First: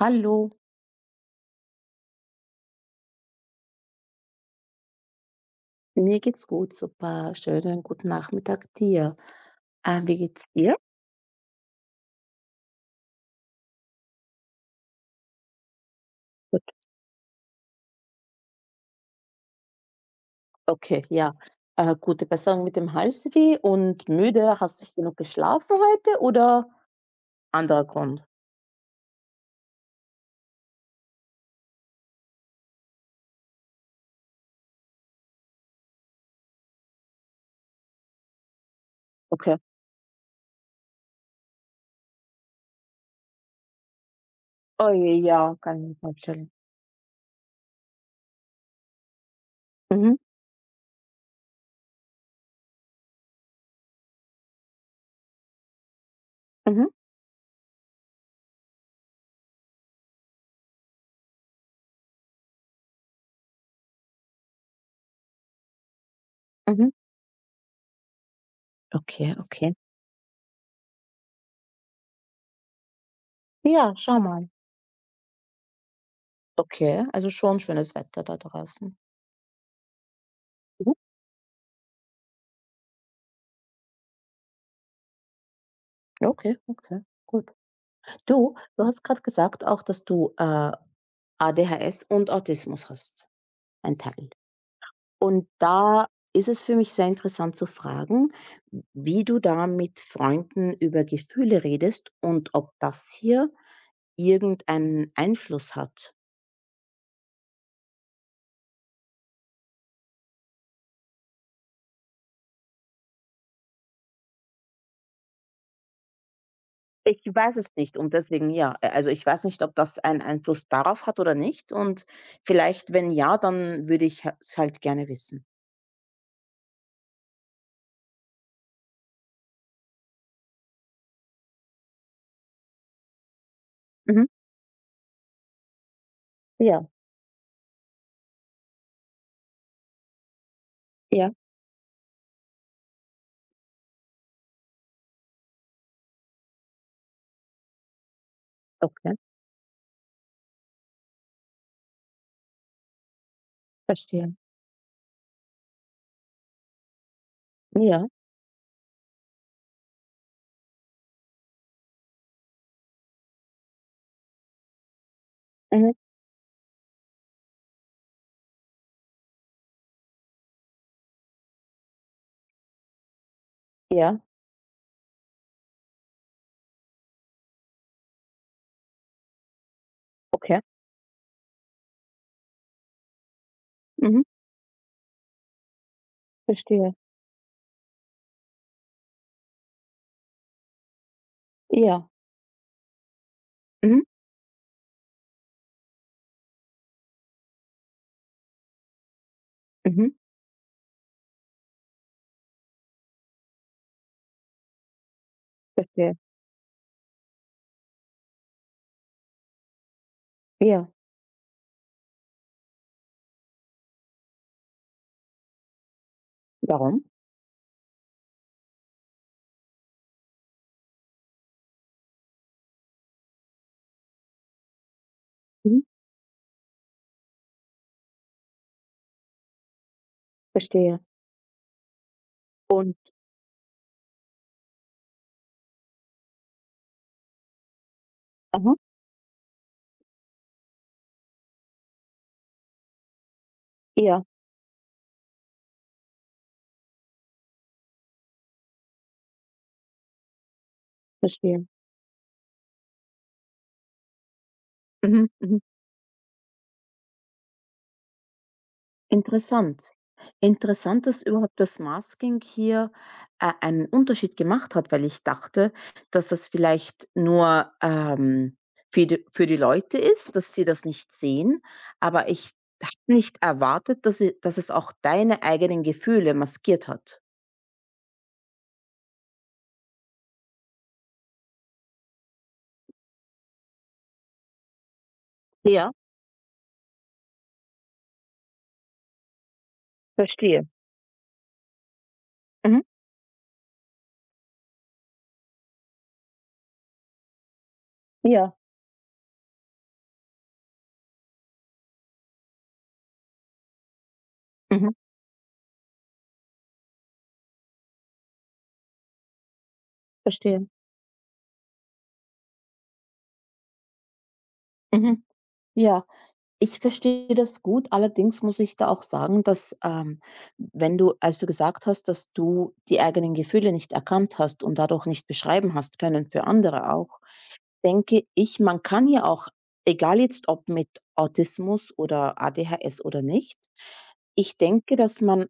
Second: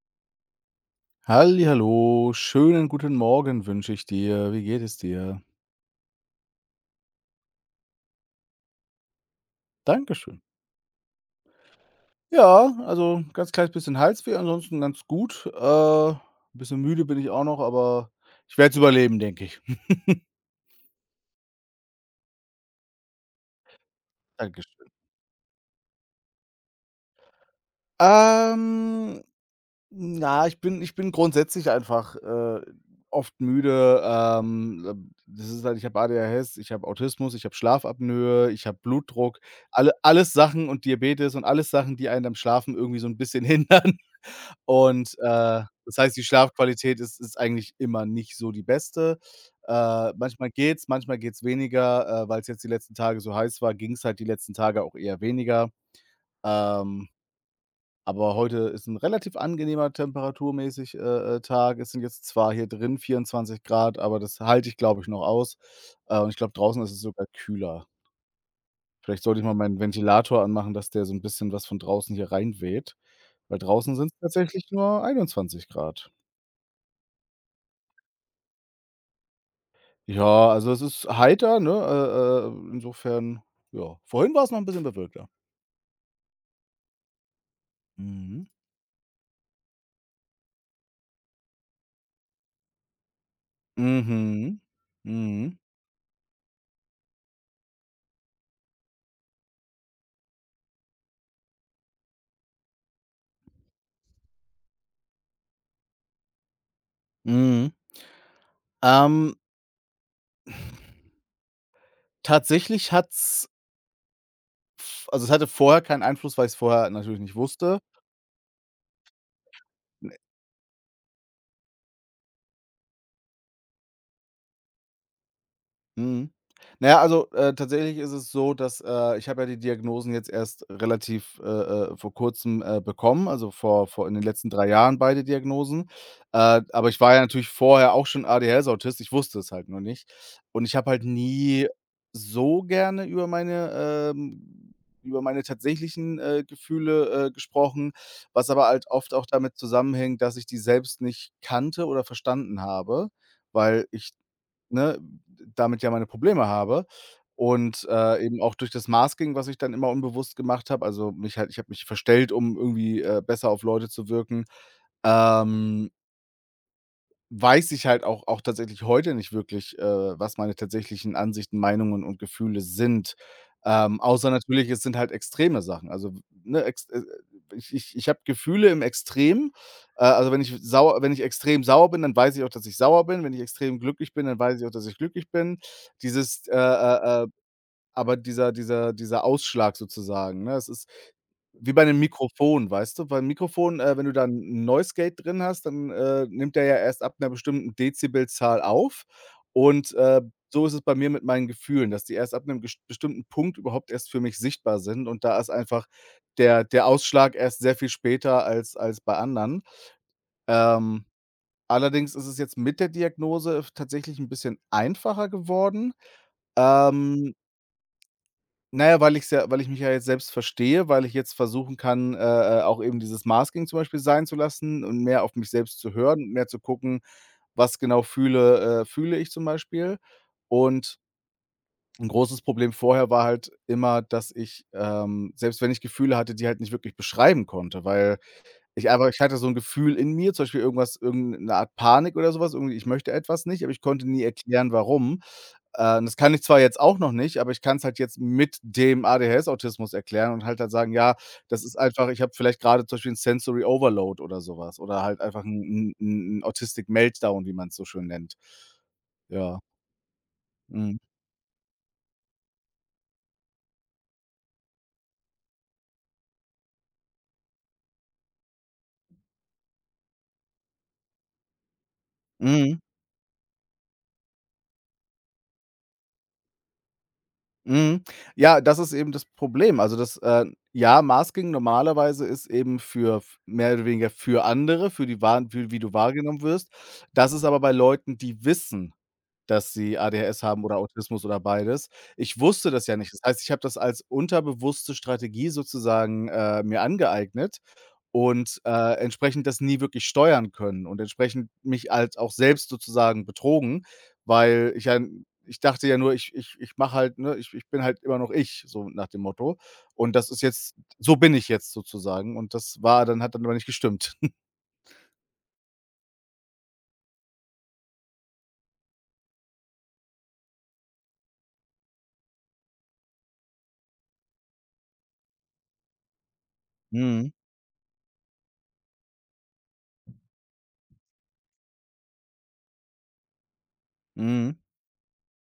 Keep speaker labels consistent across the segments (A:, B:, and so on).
A: Hallo,
B: Hallihallo, schönen guten Morgen wünsche ich dir. Wie geht es dir?
A: mir geht's gut, super. Schönen guten Nachmittag dir. Wie
B: Dankeschön.
A: geht's dir?
B: Ja, also ganz kleines bisschen Halsweh, ansonsten ganz gut. Ein
A: Gut.
B: bisschen müde bin ich auch noch, aber ich werde es überleben, denke ich.
A: Okay, ja. Gute Besserung mit dem Halsweh und müde. Hast du
B: Dankeschön.
A: nicht genug geschlafen heute oder anderer Grund?
B: Ähm Na, ich bin grundsätzlich einfach, oft müde. Das ist halt, ich habe A D H S, ich habe Autismus, ich habe Schlafapnoe, ich habe Blutdruck,
A: Okay.
B: alle alles Sachen und Diabetes und alles Sachen, die einen am Schlafen irgendwie so ein bisschen hindern.
A: Oh je,
B: Und,
A: ja, kann ich mir
B: das heißt, die
A: vorstellen.
B: Schlafqualität ist eigentlich immer nicht so die beste.
A: Mhm,
B: Manchmal geht's, manchmal geht's weniger. Weil es jetzt die letzten Tage so heiß war, ging es halt die letzten Tage auch eher weniger.
A: mhm,
B: Ähm aber heute ist ein relativ angenehmer temperaturmäßig, Tag. Es sind jetzt zwar hier drin 24 Grad, aber das halte ich, glaube ich, noch aus. Und ich glaube, draußen
A: mhm.
B: ist es sogar kühler. Vielleicht
A: Okay,
B: sollte ich mal
A: okay.
B: meinen Ventilator anmachen, dass der so ein bisschen was von draußen hier reinweht, weil
A: Ja,
B: draußen sind
A: schau
B: es
A: mal.
B: tatsächlich nur 21 Grad.
A: Okay, also schon schönes Wetter da draußen.
B: Ja, also es
A: Mhm.
B: ist heiter, ne? Insofern, ja. Vorhin war es noch ein bisschen bewölkter.
A: Okay, okay, gut.
B: Mhm.
A: Du hast gerade gesagt auch, dass du ADHS und Autismus hast, ein Teil.
B: Mhm.
A: Und
B: Mhm.
A: da ist es für mich sehr interessant zu fragen, wie du da mit Freunden über Gefühle redest und ob das hier irgendeinen Einfluss hat?
B: Mhm. Ähm, Tatsächlich hat's, es hatte vorher keinen Einfluss, weil ich's vorher natürlich
A: Ich
B: nicht
A: weiß es
B: wusste.
A: nicht und deswegen ja. Also, ich weiß nicht, ob das einen Einfluss darauf hat oder nicht und vielleicht, wenn ja, dann würde ich ha es halt gerne wissen.
B: Mhm. Na ja, also, tatsächlich ist es so, dass, ich habe ja die Diagnosen jetzt erst relativ, vor Kurzem, bekommen, also vor in den
A: Mhm.
B: letzten 3 Jahren beide Diagnosen.
A: Ja,
B: Aber ich war ja natürlich vorher auch schon ADHS-Autist, ich wusste es halt nur nicht. Und ich habe halt
A: ja,
B: nie so gerne über meine tatsächlichen, Gefühle, gesprochen, was aber halt
A: okay,
B: oft auch damit zusammenhängt, dass ich die selbst nicht kannte oder verstanden habe, weil ich,
A: verstehe.
B: ne, damit ja meine Probleme habe und,
A: Ja,
B: eben auch durch das Masking, was ich dann immer unbewusst gemacht habe, also mich halt, ich habe mich verstellt, um irgendwie, besser auf Leute zu wirken. Ähm
A: mhm,
B: Weiß ich halt auch auch tatsächlich heute nicht wirklich, was meine tatsächlichen Ansichten, Meinungen und Gefühle sind.
A: ja,
B: Außer natürlich, es sind halt extreme Sachen. Also, ne, ex ich habe Gefühle im Extrem. Also,
A: okay,
B: wenn ich extrem sauer bin, dann weiß ich auch, dass ich sauer bin. Wenn ich extrem glücklich
A: mhm,
B: bin, dann weiß ich auch, dass ich glücklich bin. Dieses, äh,
A: verstehe.
B: äh, äh aber dieser Ausschlag sozusagen, ne? Es ist wie bei einem
A: Ja,
B: Mikrofon, weißt du? Beim Mikrofon,
A: mhm,
B: wenn du da 'n Noise Gate drin hast, dann, nimmt der ja erst ab 'ner bestimmten Dezibelzahl auf. Und,
A: mhm,
B: so ist es bei mir mit meinen Gefühlen, dass die erst ab 'nem ges bestimmten Punkt überhaupt erst für mich sichtbar sind. Und da ist einfach
A: verstehe.
B: der Ausschlag erst sehr viel später als als bei anderen.
A: Ja.
B: Ähm, allerdings ist es jetzt mit der Diagnose f tatsächlich 'n bisschen einfacher geworden.
A: Warum?
B: Ähm na ja, weil ich mich ja jetzt selbst verstehe, weil ich jetzt versuchen kann, auch eben dieses Masking zum Beispiel sein zu lassen und mehr auf mich
A: Mhm,
B: selbst zu hören und mehr zu gucken, was genau fühle ich zum Beispiel.
A: verstehe.
B: Und ein großes Problem
A: Und
B: vorher war halt immer, dass ich, selbst wenn ich Gefühle hatte, die halt nicht wirklich beschreiben konnte, weil
A: aha,
B: ich aber ich hatte so 'n Gefühl in mir, zum Beispiel irgend 'ne Art Panik oder so was, irgendwie, ich möchte etwas nicht, aber ich konnte nie
A: ja,
B: erklären, warum. Das kann ich zwar jetzt auch noch nicht, aber ich kann's halt jetzt mit dem ADHS-Autismus erklären und halt dann sagen: „Ja,
A: verstehe.
B: das ist einfach, ich habe vielleicht grade zum Beispiel 'n Sensory Overload oder so was oder halt
A: Mhm,
B: einfach
A: mhm.
B: 'n Autistic Meltdown“, wie man's so schön nennt. Ja.
A: Interessant.
B: Mhm.
A: Interessant, dass überhaupt das Masking hier, einen Unterschied gemacht hat, weil ich dachte, dass das vielleicht nur, für die Leute ist, dass sie das nicht sehen, aber ich
B: Mhm.
A: habe nicht erwartet, dass sie dass es auch deine eigenen Gefühle maskiert hat.
B: Mhm. Ja, das ist eben das Problem. Also das, ja, Masking normalerweise ist eben für f mehr oder weniger für andere, für die wahren für wie
A: Ja,
B: du wahrgenommen wirst. Das ist aber bei Leuten, die wissen, dass sie ADHS haben
A: verstehe.
B: oder Autismus oder beides. Ich wusste
A: Mhm,
B: das ja nicht. Das heißt, ich habe das als unterbewusste Strategie sozusagen, mir angeeignet
A: ja,
B: und, entsprechend das nie wirklich steuern können und entsprechend mich halt auch selbst sozusagen betrogen, weil ich
A: mhm,
B: ja ich dachte ja nur, ich mache halt, ne, ich bin halt immer noch ich, so nach dem Motto. Und das ist
A: verstehe.
B: jetzt so bin ich jetzt sozusagen, und das war dann hat dann aber nicht gestimmt.
A: Mhm, ja. Ich verstehe das gut, allerdings muss ich da auch sagen, dass, wenn du als du gesagt hast, dass du die eigenen Gefühle nicht erkannt hast und dadurch nicht beschreiben hast können für andere auch,
B: Mhm.
A: denke ich, man kann ja auch, egal jetzt ob mit Autismus oder ADHS oder nicht, ich
B: Mhm.
A: denke, dass man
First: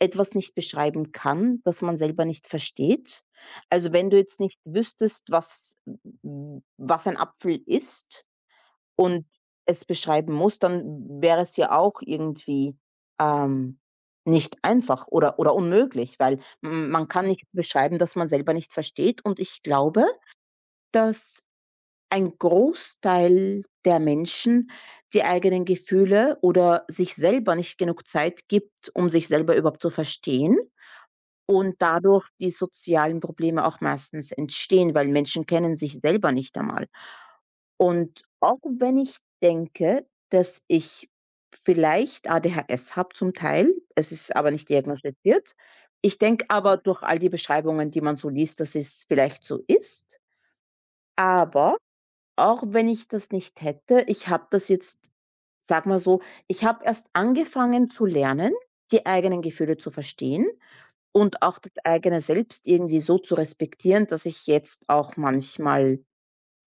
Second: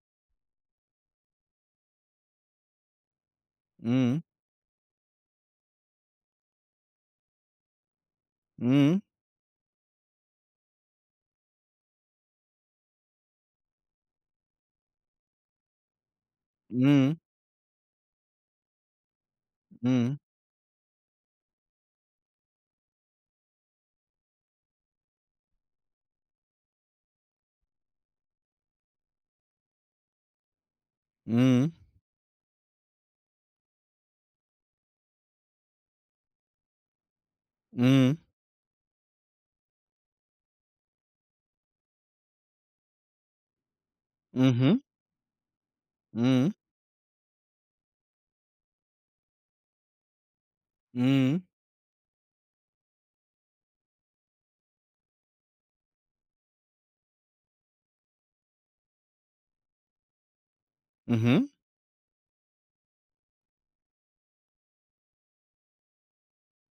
A: etwas nicht beschreiben kann, das man selber nicht versteht. Also, wenn du
B: Mhm.
A: jetzt nicht wüsstest, was ein Apfel ist
B: Mhm.
A: und es beschreiben muss, dann wäre es ja auch irgendwie, ähm, nicht einfach oder unmöglich, weil m man
B: Mhm.
A: kann nicht beschreiben, dass man selber nicht versteht und ich glaube,
B: Mhm.
A: dass ein Großteil der Menschen die eigenen Gefühle oder sich selber nicht genug Zeit gibt, um sich selber überhaupt zu verstehen.
B: Mhm.
A: Und dadurch die sozialen Probleme auch meistens entstehen, weil Menschen kennen sich selber nicht einmal.
B: Mhm.
A: Und auch wenn ich denke, dass ich vielleicht ADHS habe zum Teil, es ist aber nicht
B: Mhm.
A: diagnostiziert. Ich denke
B: Mhm.
A: aber durch all die Beschreibungen, die man so liest, dass es vielleicht so ist.
B: Mhm.
A: Aber auch wenn ich das nicht hätte, ich habe das jetzt, sag mal so, ich habe erst angefangen zu lernen, die eigenen Gefühle zu verstehen. Und
B: Mhm.
A: auch das eigene Selbst irgendwie so zu respektieren, dass ich jetzt auch manchmal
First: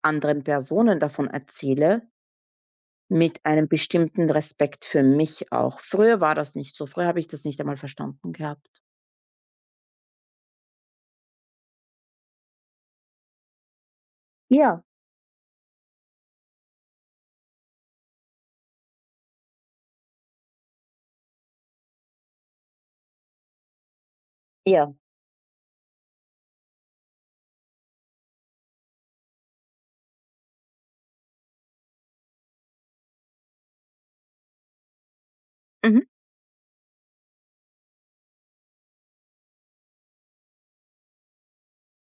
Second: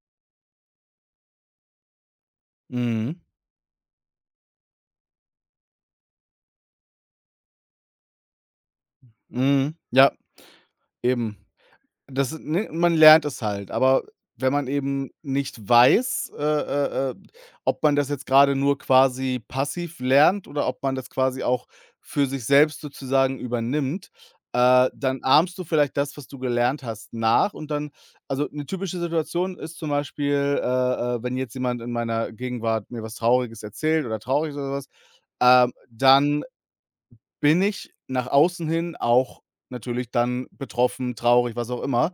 A: anderen Personen davon erzähle,
B: Mhm.
A: mit einem bestimmten Respekt für mich auch. Früher war das nicht so, früher habe ich das nicht einmal verstanden gehabt.
B: Mhm. Ja, eben. Das, ne, man lernt es halt, aber wenn man
A: Ja,
B: eben nicht weiß, ob man das jetzt gerade nur quasi passiv lernt oder ob man das quasi auch für sich selbst sozusagen übernimmt,
A: ja,
B: dann ahmst du vielleicht das, was du gelernt hast, nach, und dann, also eine typische Situation ist zum Beispiel, wenn jetzt jemand in meiner Gegenwart mir was Trauriges erzählt oder traurig ist oder so was,
A: mhm,
B: dann bin ich nach außen hin auch natürlich dann betroffen, traurig, was auch immer,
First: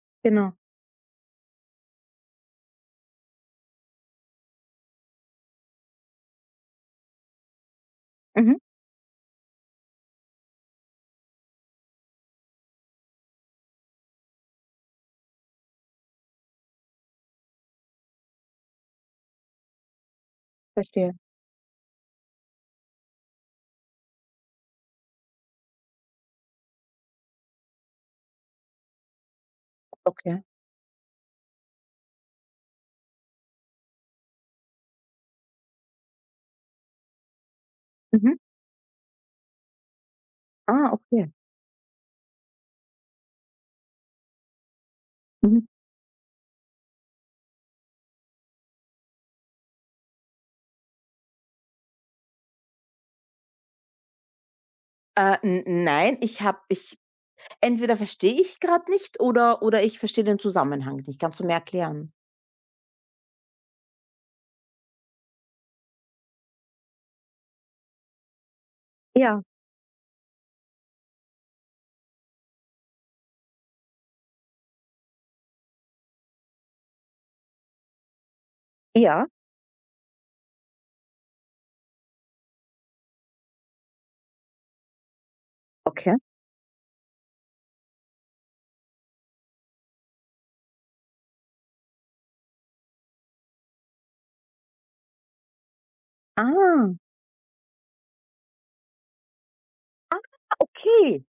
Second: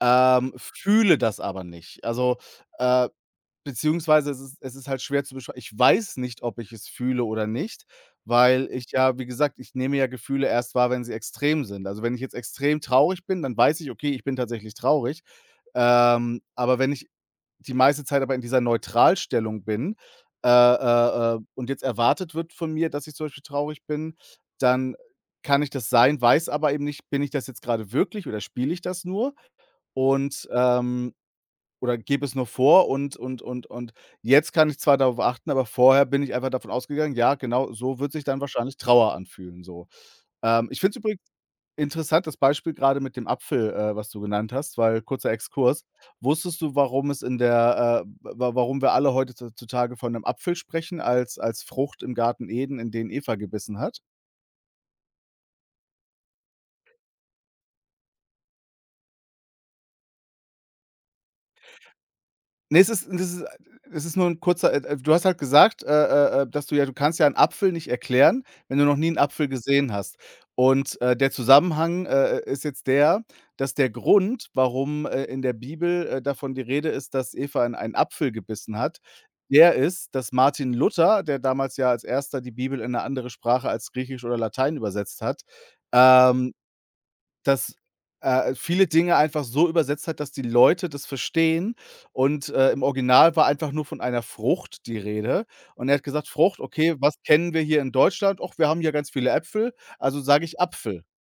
A: genau.
B: fühle das aber nicht. Also, äh, beziehungsweise es ist halt schwer zu beschreiben, ich weiß nicht, ob ich es fühle oder nicht,
A: Mhm.
B: weil ich ja, wie gesagt, ich nehme ja Gefühle erst wahr, wenn sie extrem sind. Also, wenn ich jetzt extrem traurig bin, dann weiß ich: „Okay, ich bin tatsächlich traurig.“ aber wenn ich die meiste Zeit aber in dieser Neutralstellung bin,
A: Verstehe.
B: und jetzt erwartet wird von mir, dass ich zum Beispiel traurig bin, dann kann ich das sein, weiß aber eben nicht, bin ich das jetzt gerade wirklich oder spiele ich das nur
A: Okay.
B: und, oder gebe es nur vor, und jetzt kann ich zwar darauf achten, aber vorher bin ich einfach davon ausgegangen, ja, genau so wird sich
A: Mhm.
B: dann wahrscheinlich Trauer anfühlen so. Ich
A: Ah,
B: finde es übrigens
A: okay.
B: interessantes Beispiel gerade mit dem Apfel, was du genannt hast, weil kurzer
A: Mhm.
B: Exkurs. Wusstest du, warum es in der, wa warum wir alle heutzutage von 'nem Apfel sprechen als als Frucht im Garten Eden, in den Eva gebissen hat?
A: N nein, ich entweder verstehe ich gerade nicht oder oder ich verstehe den Zusammenhang nicht. Kannst du mir erklären?
B: Ne, es ist nur ein kurzer, du hast halt gesagt, dass du kannst ja einen Apfel nicht erklären, wenn du noch nie einen
A: Ja,
B: Apfel gesehen hast. Und, der Zusammenhang, ist jetzt der, dass der Grund, warum, in der Bibel, davon die Rede ist, dass Eva in einen Apfel gebissen hat,
A: ja,
B: der ist, dass Martin Luther, der damals ja als Erster die Bibel in eine andere Sprache als Griechisch oder Latein übersetzt hat,
A: okay.
B: ähm dass, viele Dinge einfach so übersetzt hat, dass die Leute das verstehen, und, im Original war einfach nur von einer Frucht die Rede, und er hat gesagt: „Frucht,
A: Ah,
B: okay, was kennen wir hier in Deutschland? Och, wir haben hier ganz viele Äpfel, also sage ich Apfel.“
A: okay.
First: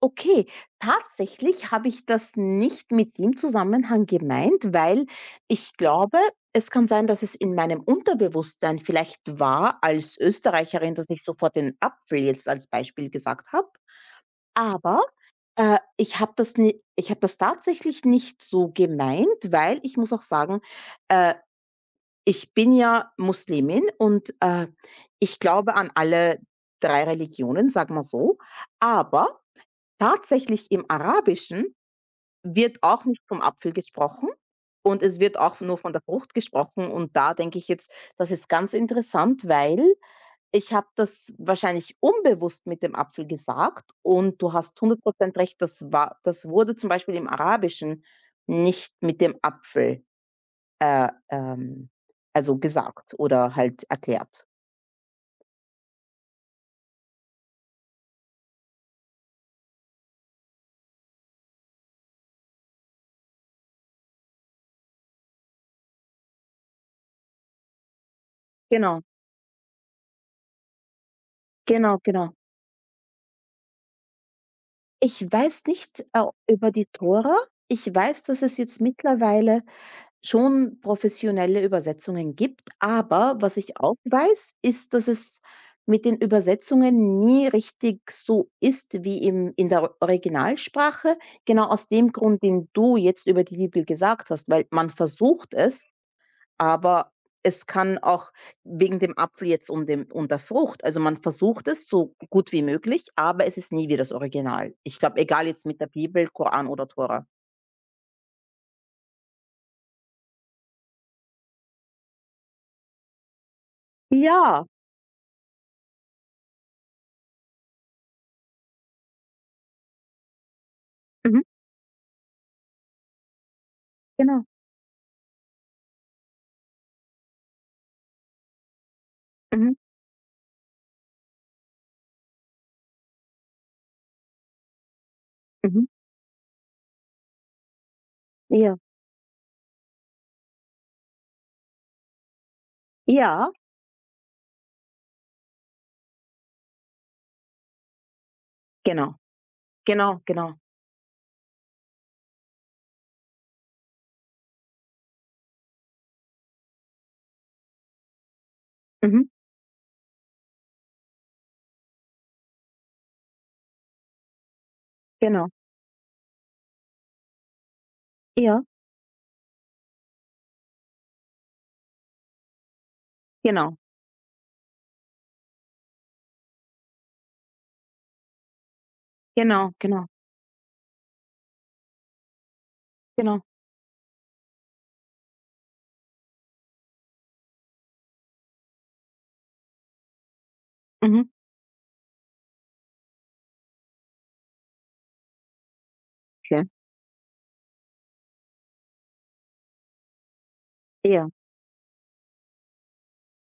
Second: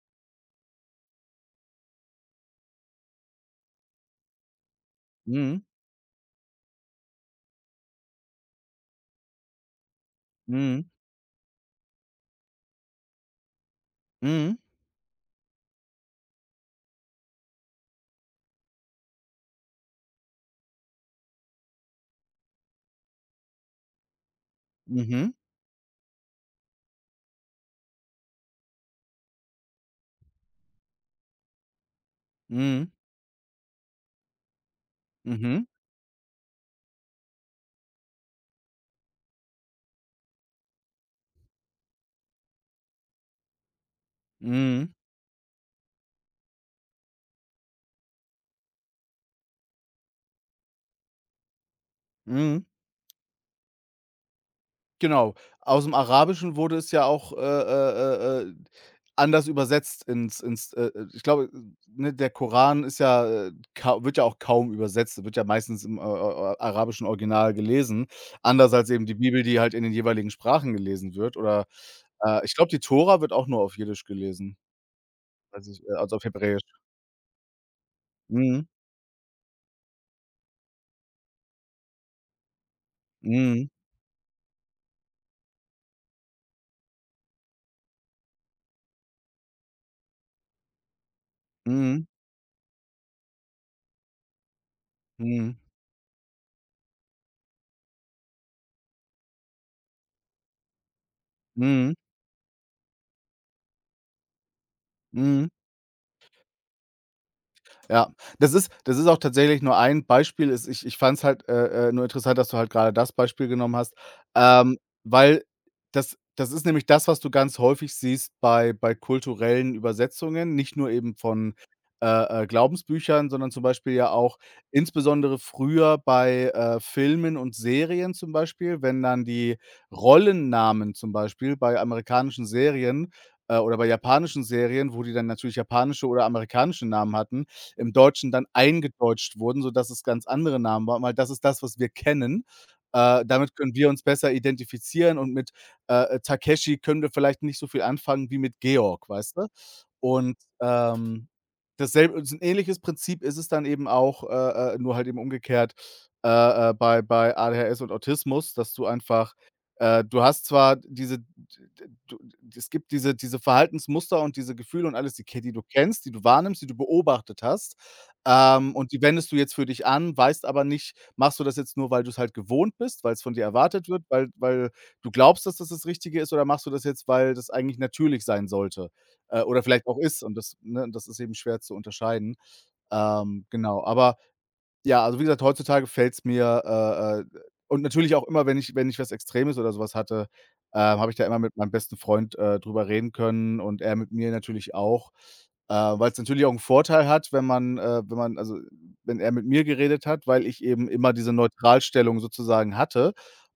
A: Okay, tatsächlich habe ich das nicht mit dem Zusammenhang gemeint, weil
B: Mhm,
A: ich glaube, es kann sein, dass es in meinem Unterbewusstsein vielleicht war als
B: mhm,
A: Österreicherin, dass ich sofort den Apfel jetzt als Beispiel gesagt habe.
B: mhm,
A: Aber ich habe das, ich habe das tatsächlich nicht so gemeint, weil ich muss auch sagen, äh, ich bin ja Muslimin und
B: mhm,
A: ich glaube an alle drei Religionen, sag mal so. Aber tatsächlich im Arabischen wird
B: mhm,
A: auch nicht vom Apfel gesprochen und es wird auch
B: mhm,
A: nur von der Frucht gesprochen und da denke ich jetzt, das ist ganz interessant, weil ich habe das wahrscheinlich unbewusst mit dem Apfel gesagt und du hast
B: mhm,
A: 100% recht, das war das wurde zum Beispiel im Arabischen nicht mit dem Apfel äh, ähm, also
B: mhm.
A: gesagt oder halt erklärt.
B: Genau. Aus dem Arabischen wurde es ja auch, anders übersetzt ins, ich glaube, ne, der Koran ist ja, ka wird ja auch kaum übersetzt, wird ja meistens im, arabischen Original gelesen, anders als
A: Genau,
B: eben die Bibel, die halt in den jeweiligen Sprachen gelesen wird, oder,
A: genau, genau.
B: ich glaube, die Tora wird auch nur auf Jiddisch gelesen,
A: Ich weiß
B: weiß
A: nicht,
B: also auf Hebräisch.
A: über die Tora. Ich weiß, dass es
B: Mhm.
A: jetzt mittlerweile schon professionelle Übersetzungen gibt, aber was
B: Mhm.
A: ich auch weiß, ist, dass es mit den Übersetzungen nie richtig so ist wie im in der Originalsprache, genau aus
B: Mhm.
A: dem Grund, den du jetzt über die Bibel gesagt hast, weil man versucht
B: Mhm.
A: es, aber es kann auch wegen dem Apfel jetzt und dem und der Frucht also, man versucht es
B: Mhm.
A: so gut wie möglich, aber es ist nie wie das Original. Ich glaube, egal
B: Mhm.
A: jetzt mit der Bibel, Koran oder Tora.
B: Ja, das ist auch tatsächlich nur ein Beispiel. Ist. Ich fand es halt, nur interessant, dass du halt gerade das Beispiel genommen hast,
A: Ja,
B: ähm, weil das ist nämlich das, was du ganz häufig siehst bei bei kulturellen Übersetzungen, nicht nur eben
A: mhm,
B: von, Glaubensbüchern, sondern zum Beispiel ja auch
A: genau.
B: insbesondere früher bei, Filmen und Serien zum Beispiel, wenn dann die
A: Mhm,
B: Rollennamen zum Beispiel bei amerikanischen Serien, oder bei japanischen Serien, wo die dann natürlich
A: mhm,
B: japanische oder amerikanische Namen hatten, im Deutschen dann
A: ja.
B: eingedeutscht wurden, sodass es ganz andere Namen waren, weil das ist das, was wir kennen.
A: Ja,
B: Damit können wir uns besser identifizieren, und mit, Takeshi können wir vielleicht nicht so viel anfangen wie mit Georg,
A: genau,
B: weißt du?
A: genau,
B: Und,
A: genau.
B: ähm, dasselbe ein ähnliches Prinzip ist es dann eben auch, nur halt eben umgekehrt, äh, bei bei ADHS und Autismus, dass du
A: Mhm,
B: einfach, du hast zwar diese d d du es gibt diese diese Verhaltensmuster und diese Gefühle und alles,
A: genau.
B: die du kennst, die du wahrnimmst, die du beobachtet hast,
A: Ja,
B: und die wendest du jetzt für dich an, weißt aber nicht, machst du das jetzt nur, weil du es halt gewohnt bist, weil es von dir
A: genau,
B: erwartet wird, weil du glaubst, dass das Richtige ist, oder machst du das jetzt, weil das eigentlich natürlich sein sollte, oder
A: genau,
B: vielleicht auch
A: genau,
B: ist, und das, ne, das ist eben schwer zu unterscheiden.
A: genau.
B: Genau, aber ja, also, wie gesagt, heutzutage fällt's mir, und natürlich auch immer, wenn ich was Extremes oder sowas hatte, habe ich
A: Mhm,
B: da immer mit meinem besten Freund, drüber reden können, und er mit mir natürlich auch, weil es natürlich auch einen
A: okay.
B: Vorteil hat, wenn man, also, wenn er mit mir geredet hat, weil ich eben immer
A: Ja,
B: diese Neutralstellung sozusagen hatte,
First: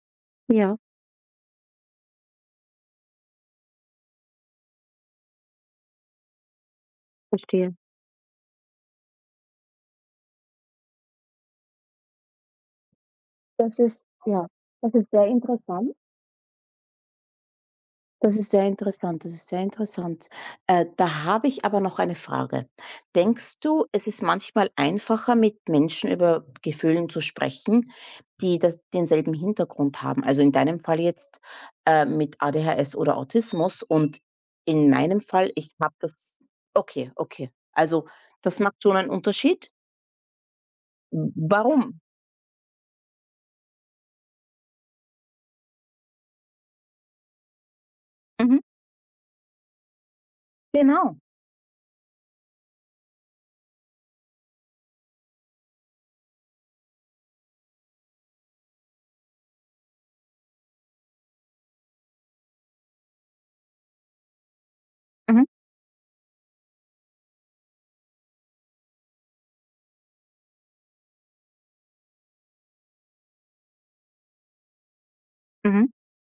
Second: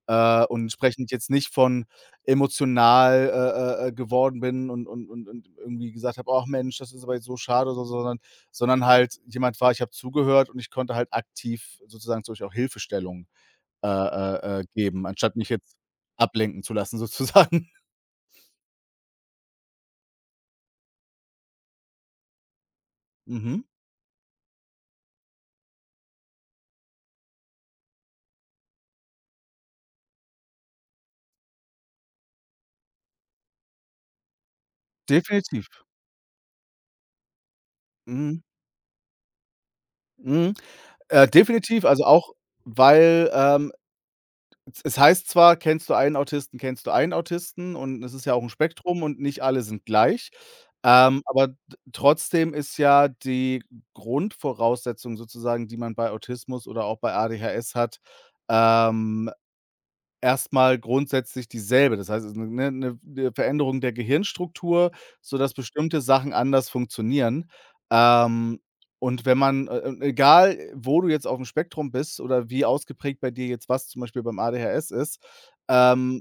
B: und
A: ja,
B: entsprechend jetzt nicht von emotional, geworden bin und irgendwie gesagt habe: „Ach Mensch, das ist aber jetzt so schade“,
A: verstehe.
B: oder so, sondern jemand war, ich habe zugehört und ich konnte halt aktiv sozusagen durch auch Hilfestellung,
A: Das ist ja, das
B: geben,
A: ist sehr
B: anstatt mich jetzt
A: interessant.
B: ablenken zu lassen sozusagen.
A: Das ist sehr interessant, das ist sehr interessant. Da habe ich aber noch eine Frage. Denkst
B: Mhm.
A: du, es ist manchmal einfacher, mit Menschen über Gefühlen zu sprechen, die das, denselben Hintergrund haben? Also in deinem Fall jetzt mit ADHS oder Autismus und in meinem Fall,
B: Definitiv.
A: ich habe das. Okay, okay. Also
B: Mhm.
A: das macht schon einen Unterschied.
B: Mhm.
A: Warum?
B: Definitiv, also auch, weil, es heißt zwar: „Kennst du einen Autisten, kennst du einen Autisten“, und es ist ja auch ein
A: Mhm,
B: Spektrum und nicht alle sind gleich.
A: genau.
B: Aber t trotzdem ist ja die Grundvoraussetzung sozusagen, die man bei Autismus oder auch bei ADHS hat, ähm erstmal grundsätzlich dieselbe. Das heißt, es ist 'ne Veränderung der Gehirnstruktur,
A: Mhm,
B: sodass bestimmte Sachen anders funktionieren. Ähm, und wenn man, egal wo du jetzt aufm Spektrum bist oder wie ausgeprägt bei dir jetzt was zum Beispiel beim ADHS ist,
A: mhm.
B: ähm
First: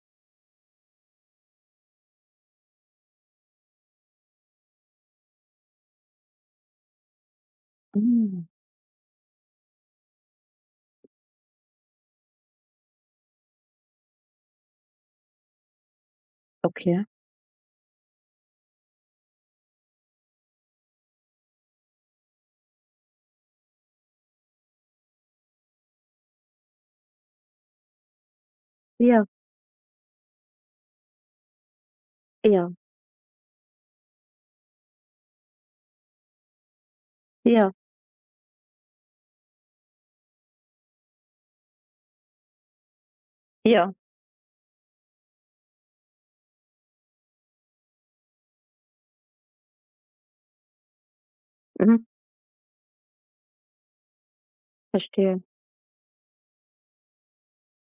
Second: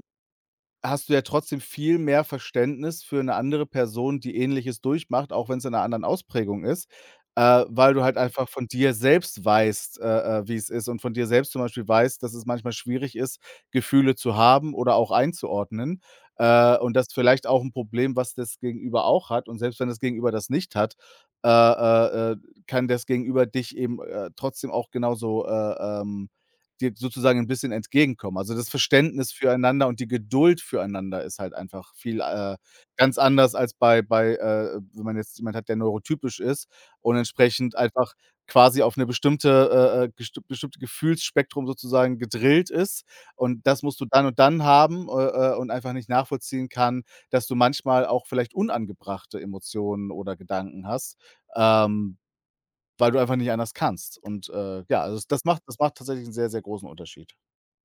B: hast du ja trotzdem viel mehr Verständnis für eine andere Person, die Ähnliches durchmacht, auch wenn es in einer anderen Ausprägung ist, weil du halt
A: Mhm.
B: einfach von dir selbst weißt, wie's ist, und von dir selbst zum Beispiel weißt, dass es manchmal schwierig ist, Gefühle zu haben oder auch einzuordnen, und
A: Okay.
B: das ist vielleicht auch ein Problem, was das Gegenüber auch hat. Und selbst wenn das Gegenüber das nicht hat, äh, äh, äh, kann das Gegenüber dich eben, trotzdem auch genauso, dir sozusagen 'n bisschen entgegenkommen. Also, das
A: Ja,
B: Verständnis füreinander und die Geduld füreinander ist halt einfach viel,
A: ja,
B: ganz anders als bei bei, wenn man jetzt jemand hat, der neurotypisch ist und
A: ja,
B: entsprechend einfach quasi auf 'ne bestimmte, gest bestimmte Gefühlsspektrum sozusagen gedrillt ist, und das
A: ja.
B: musst du dann und dann haben, und einfach nicht nachvollziehen kann, dass du manchmal auch vielleicht unangebrachte Emotionen oder Gedanken hast.
A: Mhm.
B: Ähm, weil du einfach nicht anders kannst. Und, ja, also
A: Verstehe.
B: das macht, das macht tatsächlich einen sehr, sehr großen Unterschied.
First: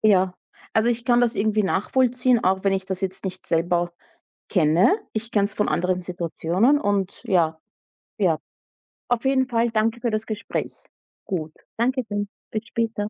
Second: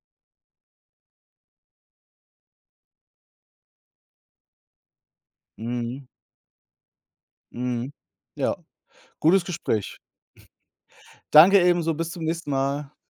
A: Ja, also ich kann das irgendwie nachvollziehen, auch wenn ich das jetzt nicht selber kenne. Ich kenne es von anderen
B: Mhm,
A: Situationen und ja,
B: mhm.
A: ja.
B: Ja,
A: Auf
B: gutes
A: jeden Fall
B: Gespräch.
A: danke für das Gespräch. Gut,
B: Danke ebenso,
A: danke
B: bis zum
A: schön.
B: nächsten
A: Bis
B: Mal.
A: später.